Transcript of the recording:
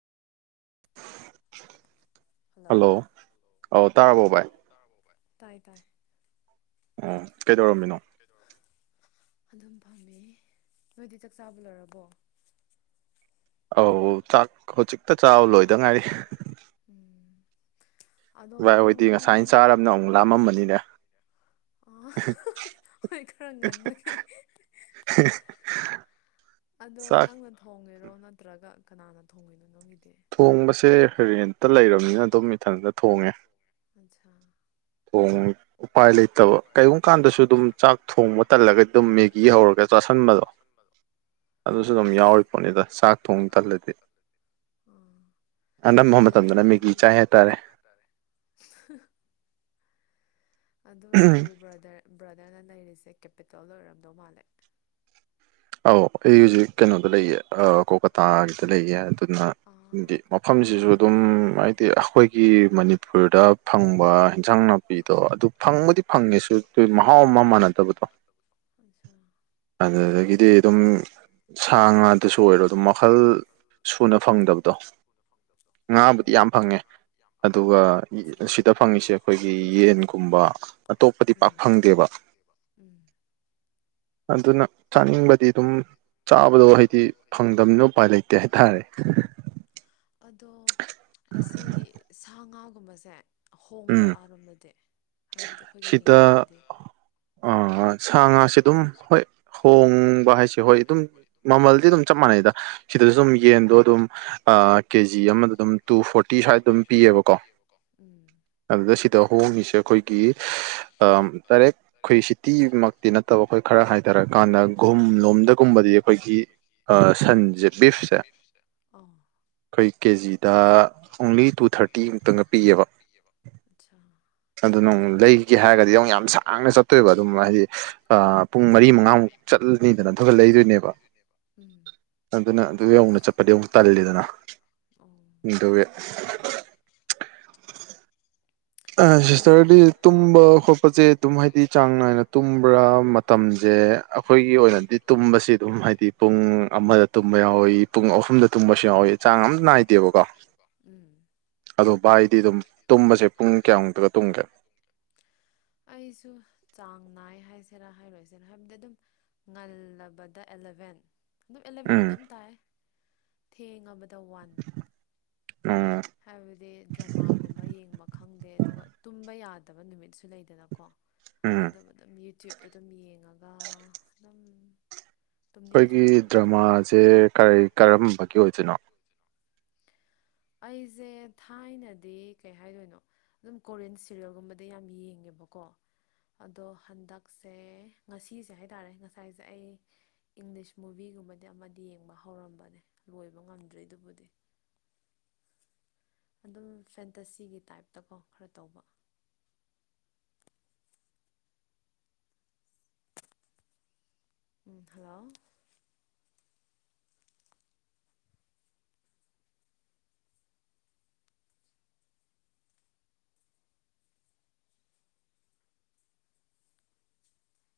hello ꯑꯧ ꯑꯣ ꯑꯣ ꯇꯥꯔꯕꯣ ꯚꯥꯏ ꯑꯣ ꯇꯥꯔꯕꯣ ꯕꯥꯏ ꯇꯥꯏ ꯇꯥꯏ ꯑꯣ ꯀꯩꯗꯧꯔꯝꯃꯤꯅꯣ ꯀꯩꯗꯧꯔꯝꯃꯤꯅꯣ ꯑꯗꯨꯝ ꯐꯝꯃꯦ ꯅꯣꯏꯗꯤ ꯆꯥꯛꯆꯥꯥꯕ ꯂꯣꯏꯔꯕꯣ ꯑꯧ ꯆꯥꯛ ꯍꯧꯖꯤꯛꯇ ꯆꯥꯕ ꯂꯣꯏꯗ ꯉꯥꯏꯔꯤ ꯎꯝ ꯑꯗꯣ ꯚꯥꯏ ꯅꯪ ꯍꯣꯏꯗꯤ ꯉꯁꯥꯏꯅ ꯆꯥꯔꯕꯅ ꯑꯃꯨꯛ ꯂꯥꯝꯃꯝꯃꯅꯤꯅꯦ [unintelligible] ꯍꯣꯏ ꯈꯔ ꯉꯟꯕꯒꯤ [unintelligible] ꯑꯗꯣ ꯆꯥꯛ ꯅꯪꯅ ꯊꯣꯡꯉꯦꯔꯣ ꯅꯠꯇ꯭ꯔꯒ ꯀꯅꯥꯅ ꯊꯣꯡꯉꯤꯅꯣ ꯅꯪꯒꯤꯗꯤ ꯊꯣꯡꯕꯁꯦ ꯔꯦꯟꯇ ꯂꯩꯔꯕꯅꯤꯅ ꯗꯨꯝ ꯏꯊꯟꯇ ꯊꯣꯡꯉꯦ ꯑꯟꯆꯥ ꯊꯣꯡꯉꯤ ꯎꯄꯥꯏ ꯂꯩ ꯇꯥꯥꯕ ꯀꯩꯒꯨꯝꯕ ꯀꯥꯟꯗꯁꯨ ꯗꯨꯝ ꯆꯥꯛ ꯊꯣꯡꯕ ꯇꯜꯂꯒꯗꯤ ꯗꯨꯝ ꯃꯦꯒꯤ ꯍꯧꯔꯒ ꯆꯥꯁꯟꯕꯗꯣ ꯑꯗꯨꯁꯨ ꯑꯗꯨꯝ ꯑꯩꯁ ꯌꯥꯎꯔꯤ ꯄꯣꯠꯅꯤꯗ ꯆꯥꯛ ꯊꯣꯡ ꯇꯜꯂꯗꯤ ꯎꯝ ꯑꯅꯝꯕ ꯑꯗꯨꯗꯤ ꯃꯇꯝꯗꯅ ꯃꯦꯒꯤ ꯑꯇꯣꯞꯄ ꯆꯥꯏ ꯃꯇꯝꯗꯅ ꯀꯩ ꯀꯩ ꯍꯥꯏꯇꯥꯔꯦ ꯆꯥꯏ ꯍꯥꯏꯇꯥꯔꯦ ꯑꯗꯨ ꯑꯣꯏꯔꯗꯤ ꯕ꯭ꯔꯗꯔ ꯕ꯭ꯔꯗꯔꯅ ꯂꯩꯔꯤꯁꯦ ꯀꯦꯄꯤꯇꯦꯜꯗ ꯑꯣꯏꯔꯝꯗꯧ ꯃꯥꯜꯂꯦ ꯑꯧ ꯑꯩ ꯍꯧꯖꯤꯛ ꯀꯩꯅꯣꯗ ꯂꯩꯌꯦ ꯑ ꯀꯣꯜꯀꯇꯥꯒꯤꯗ ꯂꯩꯌꯦ ꯑꯗꯨꯅ ꯗꯤ ꯑꯥ ꯀꯧꯕꯇꯥ ꯃꯐꯝꯁꯤꯁꯨ ꯑꯗꯨꯝ ꯍꯥꯏꯗꯤ ꯑꯩꯈꯣꯏꯒꯤ ꯃꯅꯤꯄꯨꯔꯗ ꯐꯪꯕ ꯏꯟꯖꯥꯡ ꯅꯥꯄꯤꯗꯣ ꯑꯗꯨ ꯐꯪꯕꯨꯗꯤ ꯐꯪꯉꯦꯁꯨ ꯑꯗꯨ ꯃꯍꯥꯎ ꯑꯃ ꯃꯥꯟꯅꯗꯕꯗꯣ ꯑꯆꯥꯥ ꯑꯗꯨꯗꯒꯤꯗꯤ ꯒꯤꯗꯤ ꯑꯗꯨꯝ ꯁꯥ ꯉꯥꯗꯁꯨ ꯑꯣꯏꯔꯣ ꯑꯗꯨꯝ ꯃꯈꯜ ꯁꯨꯅ ꯐꯪꯗꯕꯗꯣ ꯑꯣ ꯉꯥꯕꯨꯗꯤ ꯌꯥꯝ ꯐꯪꯉꯦ ꯑꯗꯨꯒ ꯑꯆꯥ ꯁꯤꯗ ꯐꯪꯉꯤꯁꯦ ꯑꯩꯈꯣꯏꯒꯤ ꯌꯦꯟꯒꯨꯝꯕ ꯑꯇꯣꯞꯄꯗꯤ ꯄꯥꯛ ꯐꯪꯗꯦꯕ ꯎꯝ ꯑꯗꯨꯅ ꯆꯥꯅꯤꯡꯕ ꯗꯤ ꯑꯗꯨꯝ ꯆꯥꯕꯗꯣ ꯍꯥꯏꯗꯤ ꯐꯪꯗꯕꯅꯤꯅ ꯎꯄꯥꯏ ꯂꯩꯇꯦ ꯍꯥꯏꯇꯥꯔꯦ ꯑꯗꯣ ꯑꯁꯤ ꯁꯥ ꯉꯥꯒꯨꯝꯕꯁꯦ ꯎꯝ ꯍꯣꯡꯕ꯭ꯔ ꯑꯥꯔꯣꯝꯗꯗꯤ ꯍꯥꯏꯕꯗꯤ ꯑꯩꯈꯣꯏꯒ ꯌꯦꯡꯅꯔꯗꯤ ꯑ ꯍꯣꯏ ꯁꯥ ꯉꯥꯁꯦ ꯑꯗꯨꯝ ꯍꯣꯏ ꯍꯣꯡꯕ ꯍꯥꯏꯁꯦ ꯍꯣꯏ ꯑꯗꯨꯝ ꯃꯃꯜꯗꯤ ꯑꯗꯨꯝ ꯆꯞ ꯃꯥꯟꯅꯩꯗ ꯁꯤꯗꯁꯨ ꯑꯗꯨꯝ ꯌꯦꯟꯗꯣ ꯑꯗꯨꯝ ꯑ ꯀꯦꯖꯤ ꯑꯃꯗ ꯑꯗꯨꯝ ꯇꯨ ꯐꯣꯔꯇꯤ ꯁ꯭ꯋꯥꯏꯗ ꯑꯗꯨꯝ ꯄꯤꯌꯦꯕꯀꯣ ꯎꯝ ꯑꯗꯨꯗ ꯁꯤꯗ ꯍꯣꯡꯉꯤꯁꯦ ꯑꯩꯈꯣꯏꯒꯤ ꯑ ꯗꯥꯏꯔꯦꯛ ꯑꯩꯈꯣꯏ ꯁꯤꯇꯤꯃꯛꯇꯤ ꯅꯠ ꯇꯕ ꯑꯩꯈꯣꯏ ꯈꯔ ꯍꯥꯏꯇꯥꯔꯀꯥꯟꯗ ꯒꯨꯝ ꯂꯣꯝꯗꯒꯨꯝꯕꯗꯤ ꯑꯩꯈꯣꯏꯒꯤ ꯑ ꯁꯟꯁꯦ ꯕꯤꯐꯁꯦ ꯑꯧ ꯈꯣꯏ ꯀꯦ ꯑꯩꯈꯣꯏ ꯀꯦꯖꯤꯗ ꯑꯣꯡꯂꯤ ꯇꯨ ꯊꯥꯔꯇꯤ ꯃꯨꯛꯇꯪꯒ ꯄꯤꯌꯦꯕ ꯑꯁꯥ ꯑꯗꯨꯅ ꯑꯃꯨꯛ ꯂꯩꯒꯦ ꯍꯥꯏꯔꯒꯗꯤ ꯑꯃꯨꯛ ꯌꯥꯝ ꯁꯥꯡꯅ ꯆꯠꯇꯣꯏꯕ ꯑꯗꯨꯝ ꯍꯥꯏꯗꯤ ꯑ ꯄꯨꯡ ꯃꯔꯤ ꯃꯉꯥꯃꯨꯛ ꯆꯠꯂꯅꯤꯗꯅ ꯑꯗꯨꯒ ꯂꯩꯗꯣꯏꯅꯦꯕ ꯎꯝ ꯑꯗꯨꯅ ꯑꯗꯨ ꯌꯧꯅ ꯆꯠꯄꯗꯤ ꯑꯃꯨꯛ ꯇꯜꯂꯤꯗꯅ ꯑꯣ ꯑꯗꯨꯒꯤ ꯑ ꯑꯗꯣ ꯁꯤꯁꯇꯔꯗꯤ ꯇꯨꯝꯕ ꯈꯣꯠꯄꯁꯦ ꯑꯗꯨꯝ ꯍꯥꯏꯗꯤ ꯆꯥꯡ ꯅꯥꯏꯅ ꯇꯨꯝꯕ꯭ꯔꯥ ꯃꯇꯝꯖꯦ ꯑꯩꯈꯣꯏꯒꯤ ꯑꯣꯏꯅꯗꯤ ꯇꯨꯝꯕꯁꯤ ꯑꯗꯨꯝ ꯍꯥꯏꯗꯤ ꯄꯨꯡ ꯑꯃꯗ ꯇꯨꯝꯕ ꯌꯥꯎꯋꯤ ꯄꯨꯡ ꯑꯍꯨꯝꯗ ꯇꯨꯝꯕꯁꯨ ꯌꯥꯎꯋꯤ ꯆꯥꯡ ꯑꯝ ꯅꯥꯏꯗꯦꯕꯀꯣ ꯎꯝ ꯑꯗꯣ ꯚꯥꯏꯗꯤ ꯑꯗꯨꯝ ꯇꯨꯝꯕꯁꯦ ꯇꯨꯝꯕꯁꯦ ꯄꯨꯡ ꯀꯌꯥꯃꯨꯛꯇ [inaudible] ꯑꯩꯁꯨ ꯆꯥꯡ ꯅꯥꯏ ꯍꯥꯏꯁꯤꯔꯥ ꯍꯥꯏꯔꯣꯏꯁꯤꯔꯥ ꯍꯥꯏꯕꯗꯤ ꯑꯗꯨꯝ ꯉꯜꯂꯕꯗ ꯑꯦꯂꯕꯦꯟ ꯑꯗꯨꯝ ꯑꯦꯂꯚꯦꯟ ꯎꯝ ꯑꯗꯨꯝ ꯇꯥꯏ ꯊꯦꯡꯉꯕꯗ ꯋꯥꯟ ꯎꯝ ꯍꯥꯏꯕꯗꯤ ꯗ꯭ꯔꯃꯥ ꯒꯨꯝꯕ ꯌꯦꯡꯕ ꯈꯪꯗꯦ ꯑꯗꯨꯒ ꯇꯨꯝꯕ ꯌꯥꯗꯕ ꯅꯨꯃꯤꯠꯁꯨ ꯂꯩꯗꯅꯀꯣ ꯎꯝ ꯑꯗꯨ ꯑꯗꯨꯝ ꯌꯨꯇ꯭ꯌꯨꯕꯇ ꯑꯗꯨꯝ ꯌꯦꯡꯉꯒ ꯑꯗꯨꯝ ꯇꯨꯝꯅꯤꯡꯗ꯭ꯔꯤ ꯑꯩꯈꯣꯏꯒꯤ ꯐꯥꯎ ꯗ꯭ꯔꯃꯥꯁꯦ ꯀꯔꯤ ꯀꯔꯝꯕꯒꯤ ꯑꯣꯏꯗꯣꯏꯅꯣ [unintelligible] ꯑꯩꯁꯦ ꯊꯥꯏꯅꯗꯤ ꯀꯩ ꯍꯥꯏꯗꯣꯏꯅꯣ ꯑꯗꯨꯝ ꯀꯣꯔꯤꯌꯟ ꯁꯤꯔꯤꯜꯒꯨꯝꯕꯗ ꯌꯥꯝ ꯌꯦꯡꯉꯦꯕꯀꯣ ꯑꯗꯣ ꯍꯟꯗꯛꯁꯦ ꯉꯁꯤꯁꯦ ꯍꯥꯏꯇꯥꯔꯦ ꯉꯁꯥꯏꯁꯦ ꯑꯩ ꯏꯪꯂꯤꯁ ꯃꯨꯚꯤꯒꯨꯝꯕꯗꯤ ꯑꯃꯗꯤ ꯌꯦꯡꯕ ꯍꯧꯔꯝꯕꯅꯦ ꯂꯣꯏꯕ ꯉꯝꯗ꯭ꯔꯤ ꯑꯗꯨꯕꯨꯗꯤ ꯑꯗꯨꯝ ꯐꯦꯟꯇꯁꯤꯒꯤ ꯇꯥꯞꯇꯀꯣ ꯈꯔ ꯇꯧꯕ ꯎꯝ ꯍꯜꯂꯣ